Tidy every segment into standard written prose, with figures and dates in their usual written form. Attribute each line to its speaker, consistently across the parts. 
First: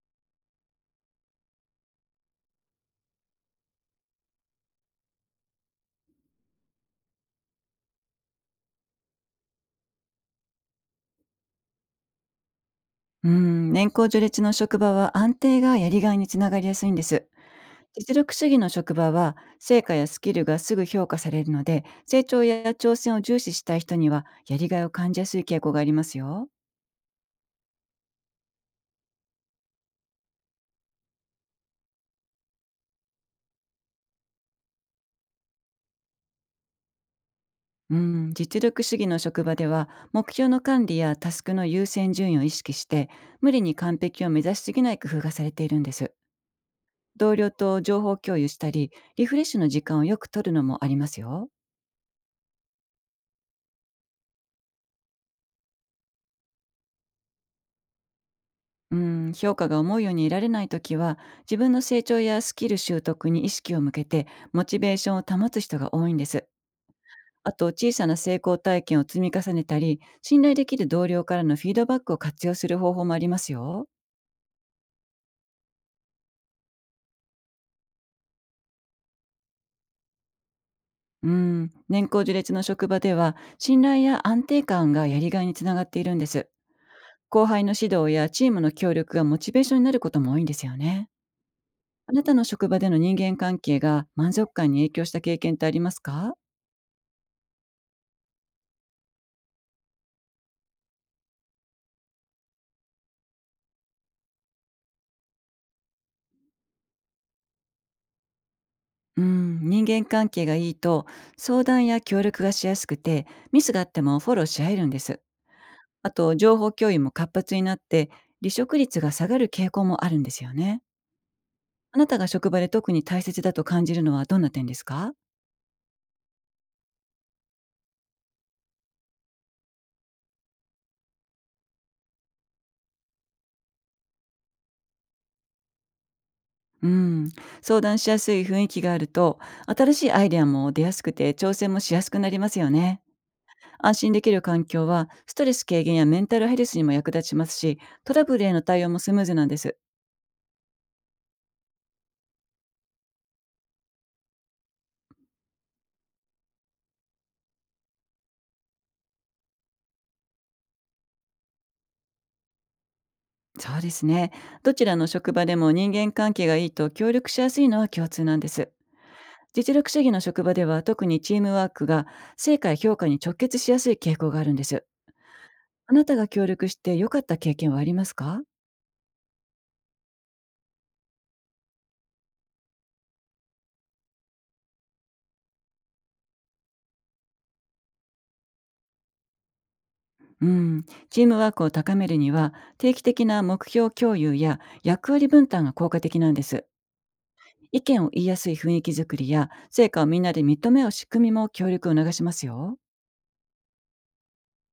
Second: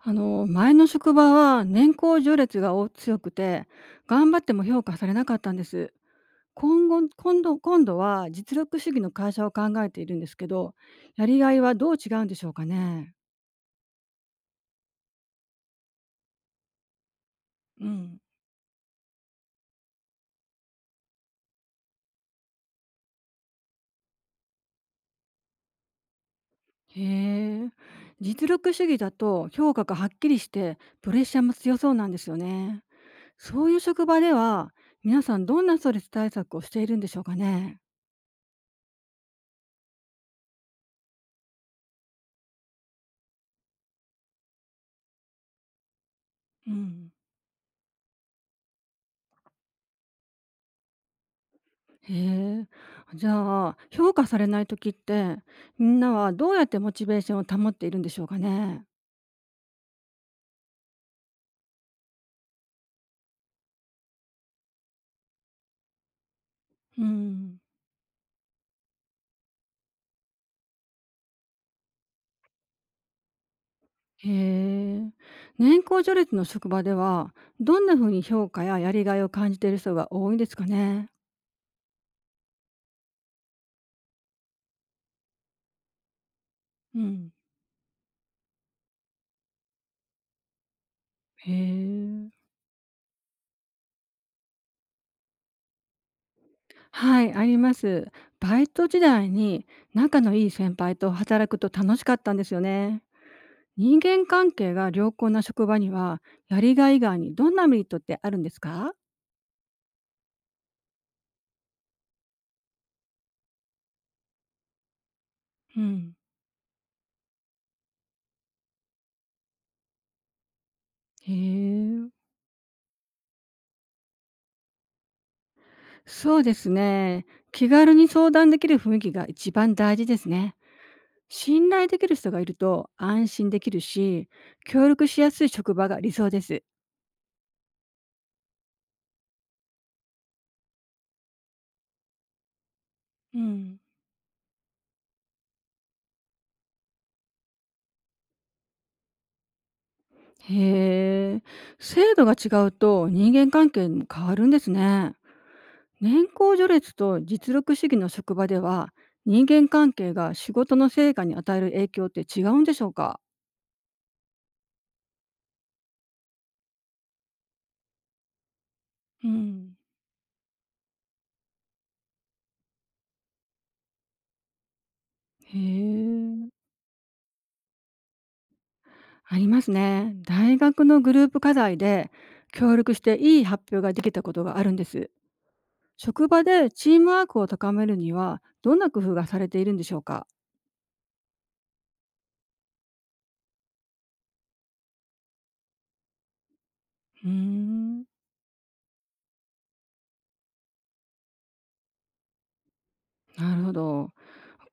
Speaker 1: あの前の職場は年功序列がお強くて頑張っても評価されなかったんです。今度は実力主義の会社を考えているんですけど、やりがいはどう違うんでしょうかね？
Speaker 2: うん、年功序列の職場は安定がやりがいにつながりやすいんです。
Speaker 1: う
Speaker 2: 実
Speaker 1: ん。
Speaker 2: 力主義の職場は成果やスキルがすぐ評価されるので、成長や挑戦を重視したい人にはやりがいを感じやすい傾向がありますよ。
Speaker 1: へえ。実力主義だと評価がはっきりしてプレッシャーも強そうなんですよね。そういう職場では皆さんどんなストレス対策をしているんでしょうかね？
Speaker 2: うん、実力主義の職場では目標の管理やタスクの優先順位を意識して、無理に完璧を目指しすぎない工夫がされているんです。
Speaker 1: うん。
Speaker 2: 同僚と情報共有したり、リフレッシュの時間をよく取るのもありますよ。
Speaker 1: へえ。じゃあ、評価されない時って、みんなはどうやってモチベーションを保っているんでしょうかね？
Speaker 2: うん、評価が思うように得られないときは、自分の成長やスキル習得に意識を向けて、モチベーションを保つ人が多いんです。
Speaker 1: う
Speaker 2: あ
Speaker 1: ん。
Speaker 2: と、小さな成功体験を積み重ねたり、信頼できる同僚からのフィードバックを活用する方法もありますよ。
Speaker 1: へえ。年功序列の職場では、どんな風に評価ややりがいを感じている人が多いんですかね？
Speaker 2: うん、年功序列の職場では、信頼や安定感がやりがいにつながっているんです。
Speaker 1: うん。
Speaker 2: 後輩の指導やチームの協力がモチベーションになることも多いんですよね。
Speaker 1: へ
Speaker 2: あな
Speaker 1: え。
Speaker 2: たの職場での人間関係が満足感に影響した経験ってありますか？
Speaker 1: はい、あります。バイト時代に仲のいい先輩と働くと楽しかったんですよね。人間関係が良好な職場には、やりがい以外にどんなメリットってあるんですか？
Speaker 2: うん、人間関係がいいと、相談や協力がしやすくてミスがあってもフォローし合えるんです。
Speaker 1: う
Speaker 2: あ
Speaker 1: ん。
Speaker 2: と情報共有も活発になって、離職率が下がる傾向もあるんですよね。
Speaker 1: へ
Speaker 2: あ
Speaker 1: え、
Speaker 2: なたが職場で特に大切だと感じるのはどんな点ですか？
Speaker 1: そうですね。気軽に相談できる雰囲気が一番大事ですね。信頼できる人がいると安心できるし、協力しやすい職場が理想です。
Speaker 2: うん、相談しやすい雰囲気があると、新しいアイデアも出やすくて挑戦もしやすくなりますよね。
Speaker 1: うん。
Speaker 2: 安心できる環境はストレス軽減やメンタルヘルスにも役立ちますし、トラブルへの対応もスムーズなんです。
Speaker 1: へえ。制度が違うと人間関係も変わるんですね。年功序列と実力主義の職場では、人間関係が仕事の成果に与える影響って違うんでしょうか？
Speaker 2: そうですね。どちらの職場でも人間関係がいいと協力しやすいのは共通なんです。
Speaker 1: う
Speaker 2: 実
Speaker 1: ん。
Speaker 2: 力主義の職場では特にチームワークが成果や評価に直結しやすい傾向があるんです。
Speaker 1: へ
Speaker 2: あなたが協
Speaker 1: え。
Speaker 2: 力して良かった経験はありますか？
Speaker 1: ありますね。大学のグループ課題で協力していい発表ができたことがあるんです。職場でチームワークを高めるにはどんな工夫がされているんでしょうか？
Speaker 2: うん、チームワークを高めるには定期的な目標共有や役割分担が効果的なんです。
Speaker 1: うー
Speaker 2: 意
Speaker 1: ん。
Speaker 2: 見を言いやすい雰囲気づくりや成果をみんなで認め合う仕組みも協力を促しますよ。
Speaker 1: なるほど。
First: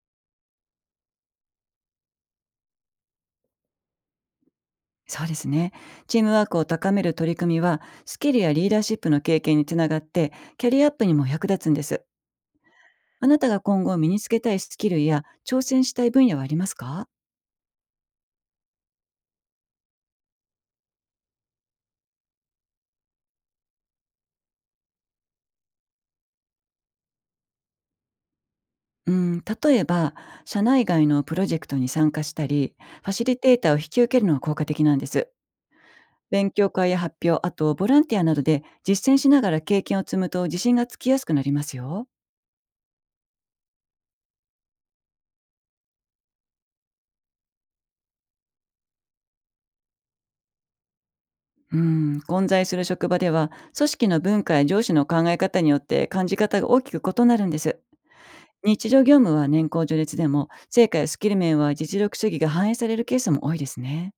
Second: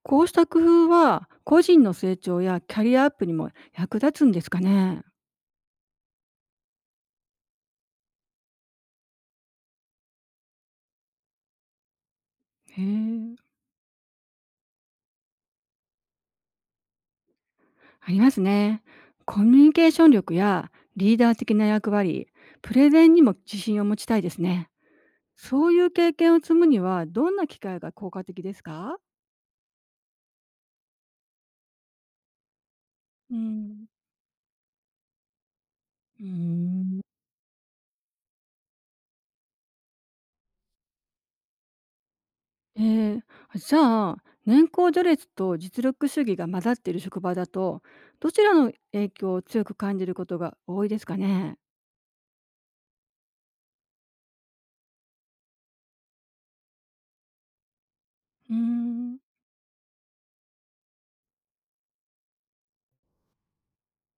Speaker 1: こうした工夫は個人の成長やキャリアアップにも役立つんですかね？
Speaker 2: そうですね。チームワークを高める取り組みはスキルやリーダーシップの経験につながって、キャリアアップにも役立つんです。
Speaker 1: へ
Speaker 2: あ
Speaker 1: え。
Speaker 2: なたが今後身につけたいスキルや挑戦したい分野はありますか？
Speaker 1: ありますね。コミュニケーション力やリーダー的な役割、プレゼンにも自信を持ちたいですね。そういう経験を積むにはどんな機会が効果的ですか？
Speaker 2: うん、例えば社内外のプロジェクトに参加したり、ファシ
Speaker 1: う
Speaker 2: リテーターを引
Speaker 1: ん。
Speaker 2: き受けるのが効果的なんです。
Speaker 1: うー
Speaker 2: 勉強会や
Speaker 1: ん。
Speaker 2: 発表、あとボランティアなどで実践しながら経験を積むと自信がつきやすくなりますよ。
Speaker 1: えーあ、じゃあ、年功序列と実力主義が混ざっている職場だと、どちらの影響を強く感じることが多いですかね？
Speaker 2: うん、混在する職場では組織の文化や上司の考え方によって感じ方が大きく異なるんです。
Speaker 1: うー
Speaker 2: 日常業
Speaker 1: ん。
Speaker 2: 務は年功序列でも成果やスキル面は実力主義が反映されるケースも多いですね。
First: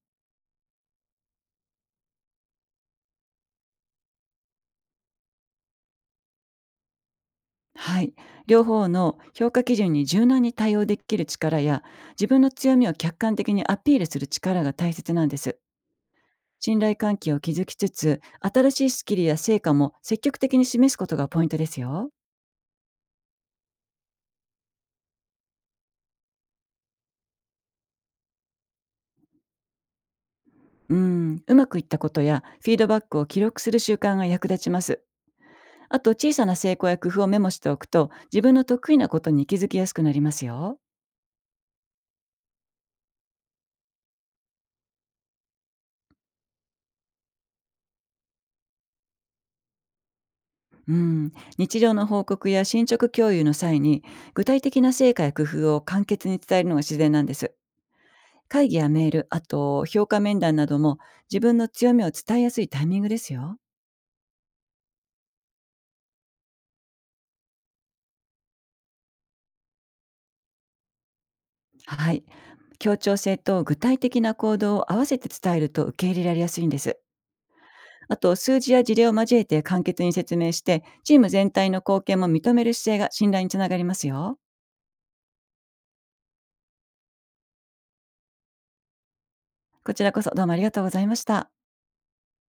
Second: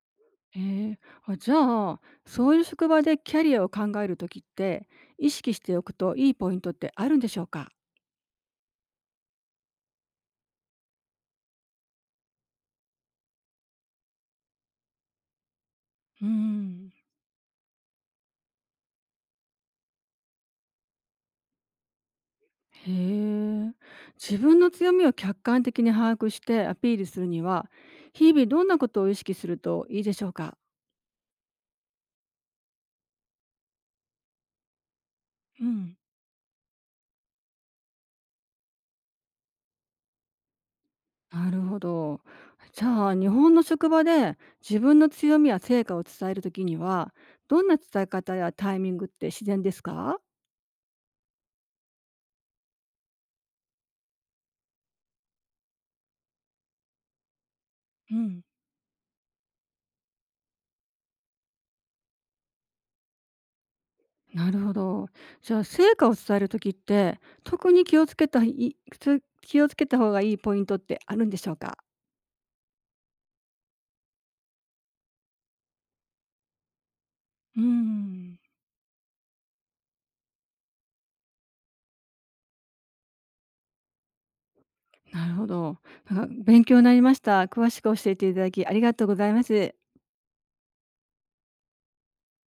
Speaker 1: えーあ、じゃあ、そういう職場でキャリアを考えるときって、意識しておくといいポイントってあるんでしょうか？
Speaker 2: はい、両方の評価基準に柔軟に対応できる力や自分の強みを客観的にアピールする力が大切なんです。
Speaker 1: う
Speaker 2: 信
Speaker 1: ん。
Speaker 2: 頼関係を築きつつ、新しいスキルや成果も積極的に示すことがポイントですよ。
Speaker 1: へえ。自分の強みを客観的に把握してアピールするには、日々どんなことを意識するといいでしょうか？
Speaker 2: うん、うまくいったことやフィードバックを記録する習慣が役立ちます。
Speaker 1: うん。
Speaker 2: あと、小さな成功や工夫をメモしておくと、自分の得意なことに気づきやすくなりますよ。
Speaker 1: なるほど。じゃあ日本の職場で自分の強みや成果を伝えるときにはどんな伝え方やタイミングって自然ですか？
Speaker 2: うん、日常の報告や進捗共有の際に、具体的な成果や工夫を簡潔に伝えるのが自然なんです。
Speaker 1: うん、
Speaker 2: 会議やメール、あと評価面談なども自分の強みを伝えやすいタイミングですよ。
Speaker 1: なるほど。じゃあ成果を伝えるときって特に気をつけた方がいいポイントってあるんでしょうか？
Speaker 2: はい。協調性と具体的な行動を合わせて伝えると受け入れられやすいんです。
Speaker 1: う
Speaker 2: あと、
Speaker 1: ん、
Speaker 2: 数字や事例を交えて簡潔に説明して、チーム全体の貢献も認める姿勢が信頼につながりますよ。
Speaker 1: なるほど。なんか勉強になりました。詳しく教えていただきありがとうございます。
Speaker 2: こちらこそどうもありがとうございました。